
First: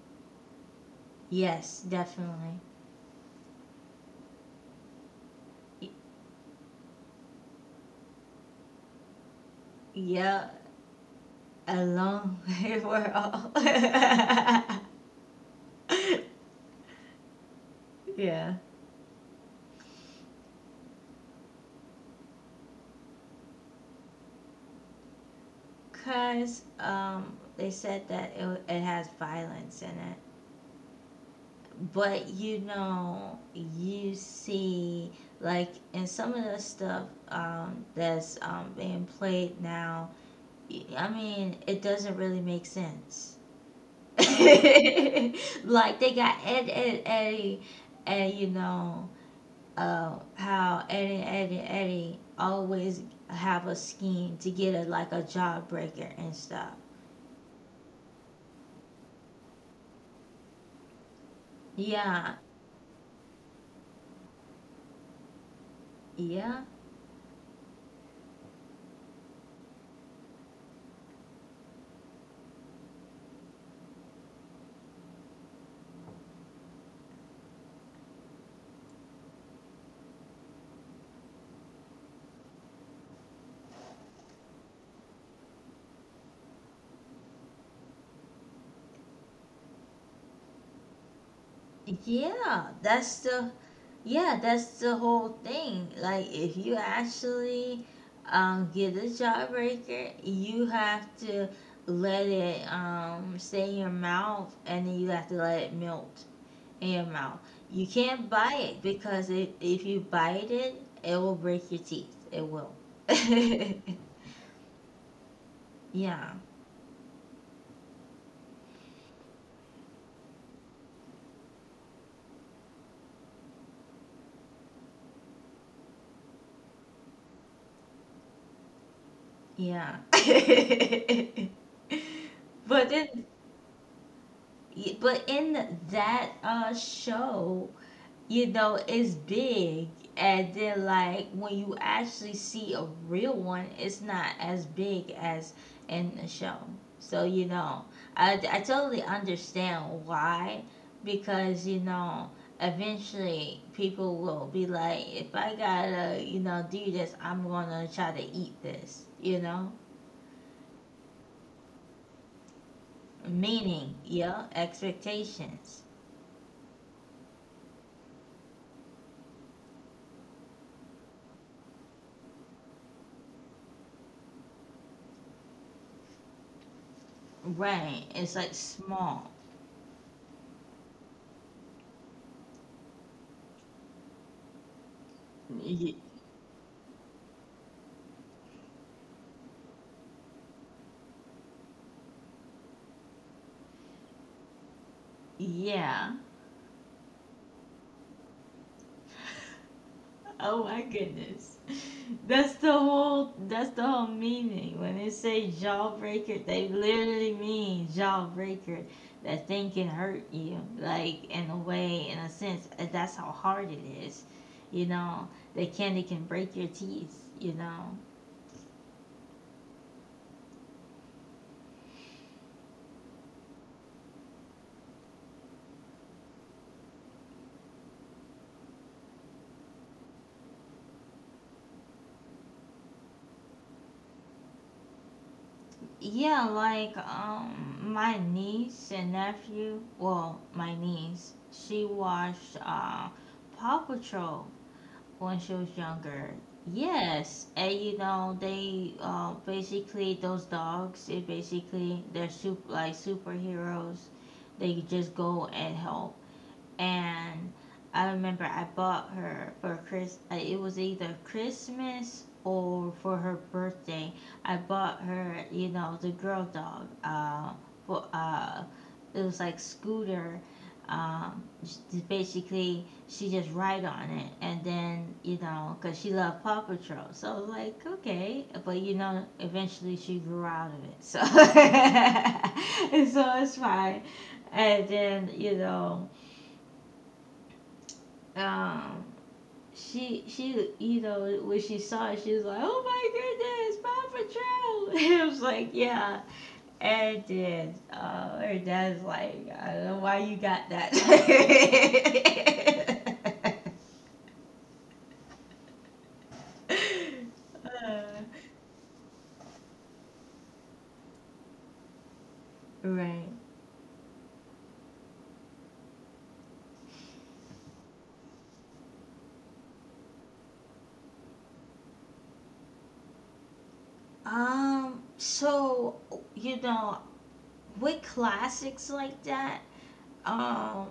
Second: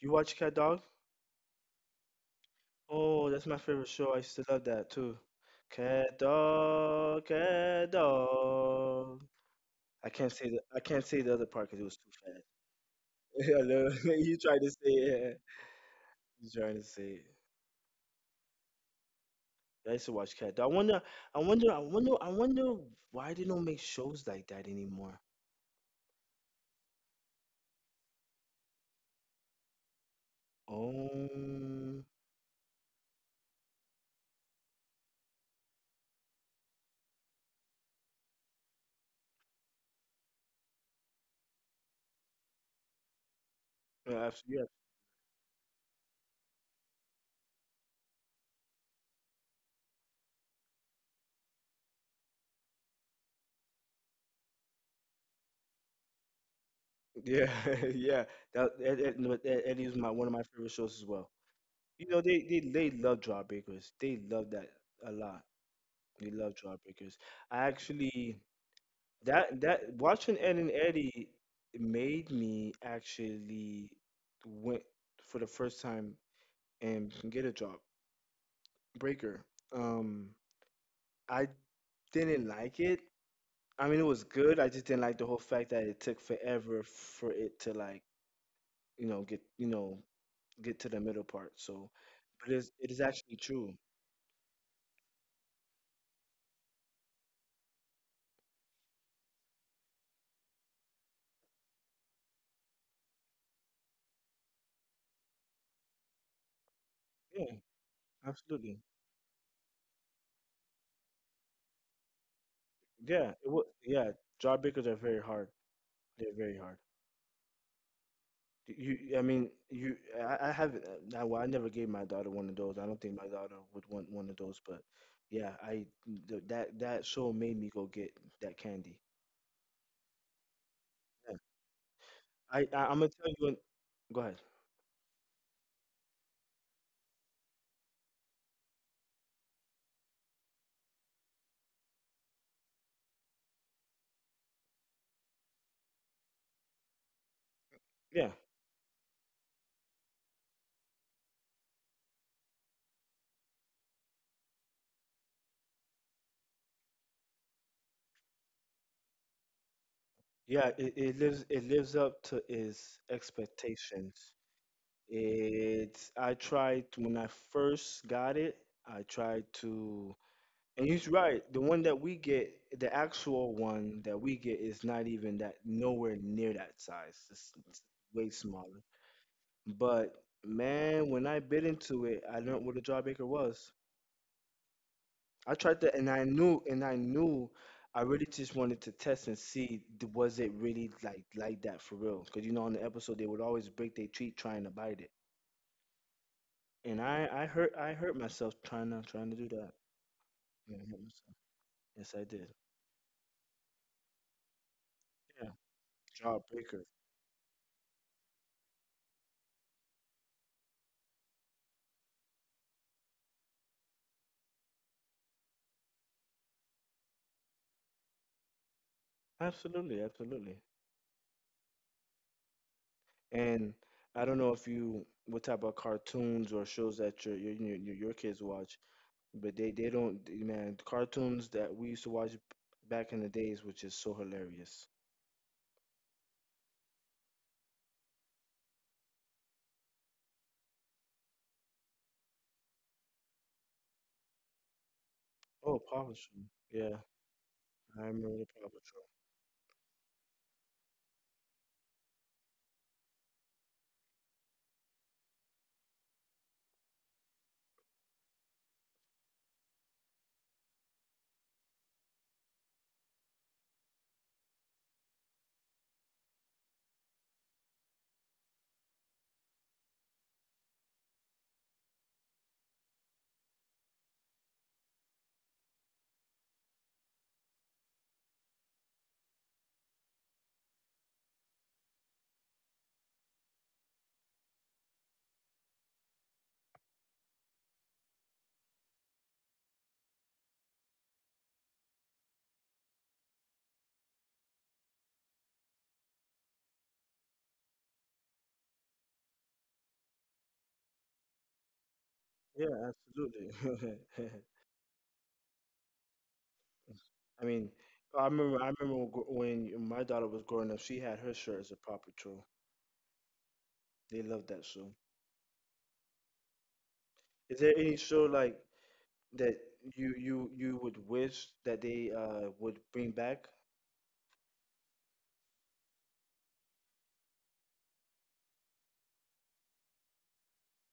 Speaker 2: You watch Cat Dog?
Speaker 1: Yes, definitely.
Speaker 2: Oh, that's my favorite show. I used to love that too.
Speaker 1: Y-
Speaker 2: Cat Dog, Cat Dog.
Speaker 1: Yeah,
Speaker 2: I can't say the other part because
Speaker 1: a
Speaker 2: it was too
Speaker 1: long
Speaker 2: fast.
Speaker 1: way for all.
Speaker 2: Hello, you trying to say it. Yeah. You trying to say it.
Speaker 1: Yeah.
Speaker 2: I used to watch cat. I wonder why they don't make shows like that anymore.
Speaker 1: Because they said that it has violence in it.
Speaker 2: Um
Speaker 1: But you know, you see, like in some of the stuff that's being played now, I mean, it doesn't really make sense.
Speaker 2: yeah,
Speaker 1: Like
Speaker 2: abs- yeah,
Speaker 1: they got Eddie, and you know, how Eddie always have a scheme to get a like a jawbreaker and stuff.
Speaker 2: yeah. Yeah. That, that, that, no, that Eddie is my one of my favorite shows as well. You know
Speaker 1: Yeah,
Speaker 2: they love Jawbreakers. They love that a lot. They love
Speaker 1: yeah,
Speaker 2: Jawbreakers. I actually that that watching Ed and Eddie made me actually went for the first time and get a job. Breaker. Um, I didn't like it. I mean, it was good. I just didn't like the whole fact that it took forever for it to like, you know, get to the middle part. So, but
Speaker 1: yeah.
Speaker 2: it's, it is actually true.
Speaker 1: Yeah, that's the whole thing. Like if you actually get a jawbreaker, you have to let it stay in your mouth, and then you have to let it melt in your mouth.
Speaker 2: Yeah,
Speaker 1: You can't buy
Speaker 2: absolutely.
Speaker 1: it because it, if you bite it, it will break your teeth. It will.
Speaker 2: Yeah, it was. Yeah, job breakers are very hard. They're
Speaker 1: Yeah,
Speaker 2: very hard. You, I mean, you. I haven't. I, well, I never gave my daughter one of those. I don't think my daughter would want one of those. But yeah, I th- that that show made me go get that candy.
Speaker 1: yeah. but
Speaker 2: I'm gonna
Speaker 1: then,
Speaker 2: tell you. Go ahead.
Speaker 1: but in that show, you know, it's big. And then, like, when you actually see a real one, it's not as big as in the show. So, you know,
Speaker 2: Yeah,
Speaker 1: I totally understand why. Because, you know, eventually people will be like, if I gotta, you know, do this, I'm gonna try to eat this, you know?
Speaker 2: yeah. It, it lives up to its
Speaker 1: Meaning,
Speaker 2: expectations.
Speaker 1: yeah, expectations.
Speaker 2: It's I tried to- when I first got it. I tried to, and he's right. The actual one that we get, is not even that nowhere near that size. It's
Speaker 1: Right.
Speaker 2: way
Speaker 1: It's like
Speaker 2: smaller.
Speaker 1: small.
Speaker 2: But man, when I bit into it, I learned what a jawbreaker was. I tried to,
Speaker 1: Y-
Speaker 2: and I knew, I really just wanted to test and see was it really like that for real? Because you know, on the episode they would always break their treat trying to bite it,
Speaker 1: yeah.
Speaker 2: and I hurt myself trying to do that.
Speaker 1: Oh
Speaker 2: Yeah,
Speaker 1: my
Speaker 2: I hurt myself.
Speaker 1: goodness.
Speaker 2: Yes, I did.
Speaker 1: That's the whole meaning. When they
Speaker 2: Yeah,
Speaker 1: say jawbreaker, they
Speaker 2: jawbreaker.
Speaker 1: literally mean jawbreaker. That thing can hurt you. Like in a way, in a sense, that's how hard it is. You know, the candy can break your teeth, you know.
Speaker 2: Absolutely, absolutely. And I don't know if you what type of cartoons or shows that your kids watch, but they don't man the cartoons that we used to watch back in the days, which is so hilarious.
Speaker 1: Yeah, like my niece and nephew, well, my niece, she watched Paw Patrol when she was
Speaker 2: Oh,
Speaker 1: younger.
Speaker 2: publishing. Yeah,
Speaker 1: Yes, and you
Speaker 2: I remember
Speaker 1: know
Speaker 2: the
Speaker 1: they
Speaker 2: publishing.
Speaker 1: basically those dogs. It basically they're super like superheroes. They just go and help and I remember I bought her for Chris. It was either Christmas or for her birthday. I bought her, you know, the girl dog. For it was like Scooter. Basically she just ride on it, and then you know, cause she loved Paw Patrol. So I was like, okay, but you know, eventually she grew out of it. So, so it's fine. And then you know um she you know when she saw it she was like oh my goodness Paw Patrol it was like yeah and then her dad's like I don't know why you got that.
Speaker 2: Yeah, absolutely. I mean,
Speaker 1: Uh,
Speaker 2: I remember when when my daughter was growing up, she had her shirt as a Paw Patrol.
Speaker 1: right
Speaker 2: They loved that show. Is there any show like that you would wish that they would bring back?
Speaker 1: so you know with classics like that um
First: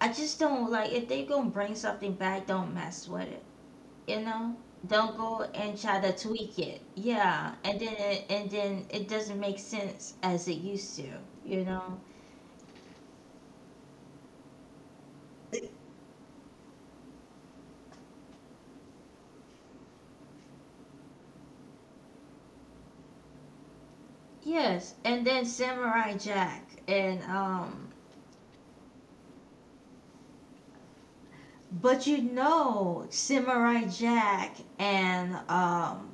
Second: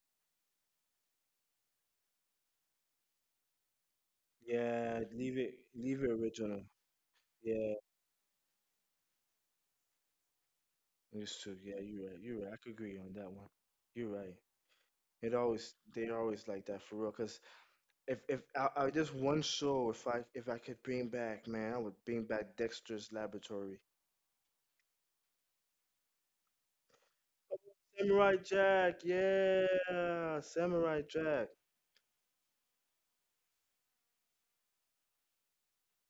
Speaker 1: I just don't like if they're gonna bring something back don't mess with it, you know.
Speaker 2: Yeah,
Speaker 1: Don't
Speaker 2: leave
Speaker 1: go
Speaker 2: it
Speaker 1: and try
Speaker 2: leave
Speaker 1: to
Speaker 2: it
Speaker 1: tweak
Speaker 2: original.
Speaker 1: it, yeah,
Speaker 2: Yeah,
Speaker 1: and then it doesn't make sense as it used to,
Speaker 2: used to.
Speaker 1: you
Speaker 2: Yeah,
Speaker 1: know.
Speaker 2: you're right. You're right. I could agree on that one. You're right. It always they always like that for real. 'Cause if I, I just one show, if I could bring back, man, I would bring back Dexter's Laboratory.
Speaker 1: Yes, and then Samurai Jack and
Speaker 2: Samurai Jack, yeah, Samurai Jack.
Speaker 1: but you know Samurai Jack and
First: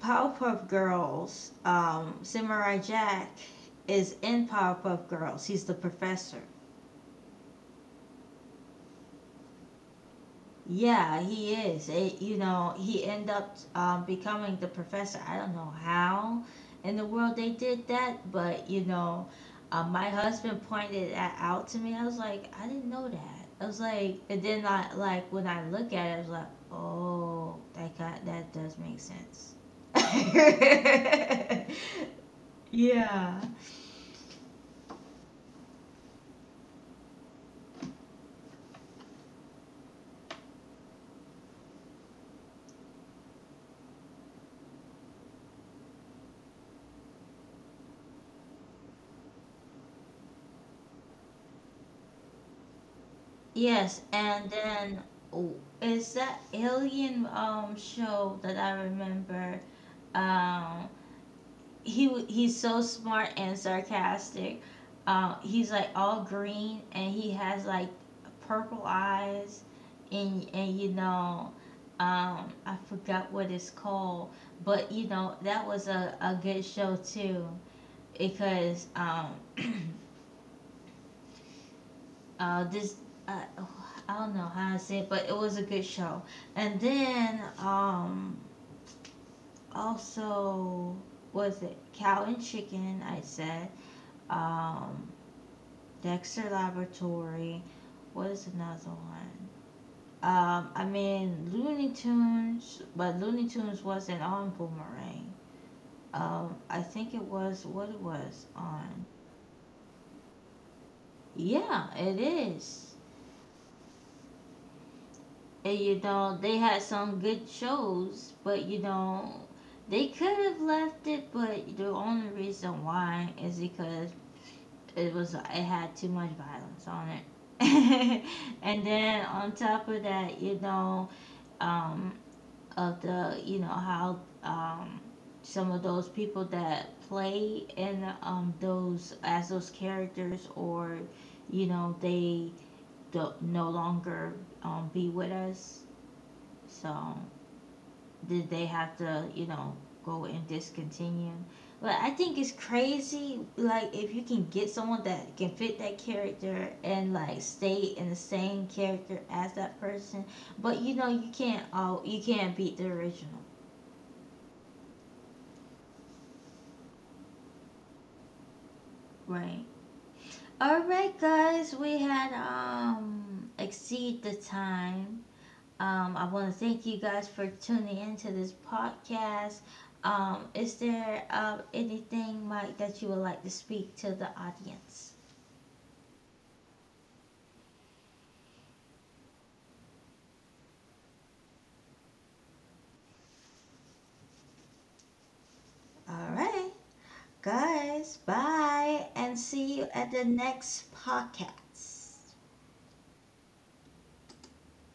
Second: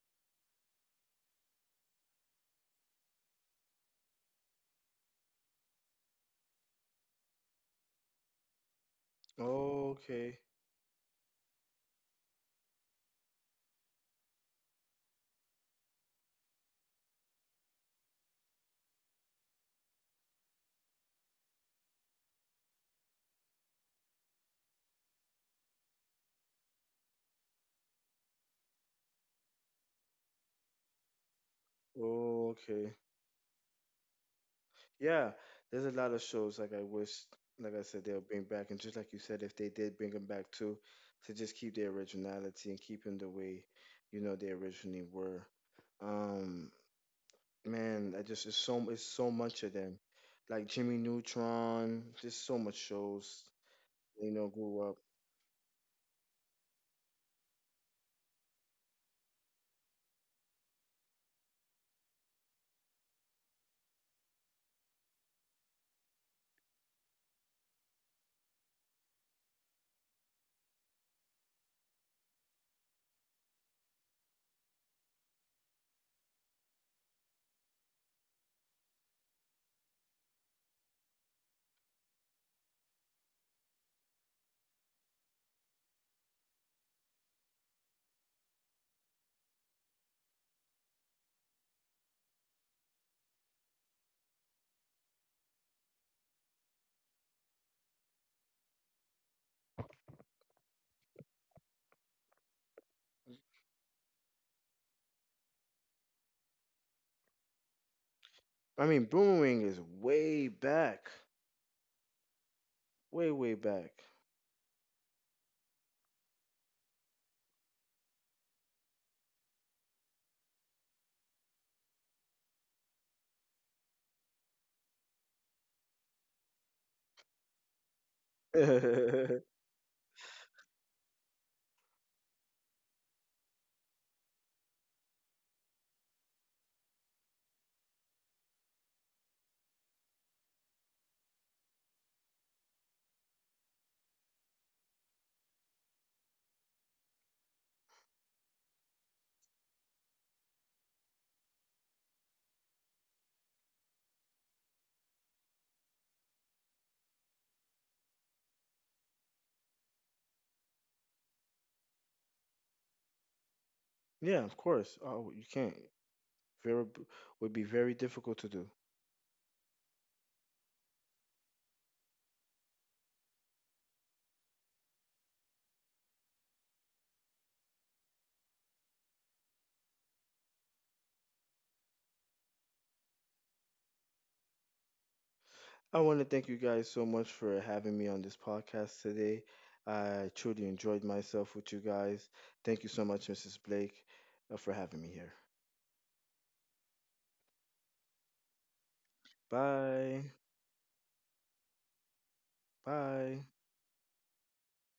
Speaker 1: Powerpuff Girls, Samurai Jack is in Powerpuff Girls, he's the professor.
Speaker 2: Okay,
Speaker 1: Yeah, he is. It, you know, he end up becoming the professor. I don't know how in the world they did that, but you know, my husband pointed that out to me. I was like, I didn't know that. I was like, and then I like when I look at it, I was like, oh, that got, that does make sense.
Speaker 2: okay,
Speaker 1: Yeah.
Speaker 2: yeah. There's a lot of shows like I wish, like I said, they'll bring back, and just like you said, if they did bring them back too, to just keep their originality and keep them the way, you know, they originally were. Um, Man, that just is so it's so much of them. Like Jimmy Neutron, just so much shows,
Speaker 1: Yes,
Speaker 2: you know,
Speaker 1: and
Speaker 2: grew up.
Speaker 1: then oh, is that alien show that I remember? Um, he's so smart and sarcastic. He's like all green and he has like purple eyes and you know I forgot what it's called, but you know that was a good show too because this uh, I don't know how to say it, but it was a good show. And then also was it Cow and Chicken? I said um, Dexter Laboratory. What is another one? I mean Looney Tunes, but Looney Tunes wasn't on Boomerang. I think it was what it was
Speaker 2: I mean,
Speaker 1: on.
Speaker 2: Boomerang is way back.
Speaker 1: Yeah, it is.
Speaker 2: Way, way back.
Speaker 1: And you know they had some good shows, but you know they could have left it, but the only reason why is because it had too much violence on it. And then on top of that, you know, um, of the you know how some of those people that play in those as those characters or you know they don't, no longer be with us, so did they have to you know go and discontinue, but I think it's crazy like if you can get someone that can fit that character and like stay in the same character as that person, but you know you can't all you can't beat the original.
Speaker 2: Yeah, of course. Oh, you can't. Very would be very difficult to do.
Speaker 1: Right. All right, guys, we had exceed the time. I want to thank you guys for tuning into this podcast. Is there anything, Mike, that you would like to speak to the audience?
Speaker 2: I want to thank you guys so much for having me on this podcast today. I truly enjoyed myself with you guys. Thank you so much, Mrs. Blake, for having me here.
Speaker 1: All right, guys, bye, and see you at the
Speaker 2: Bye.
Speaker 1: next podcast.
Speaker 2: Bye.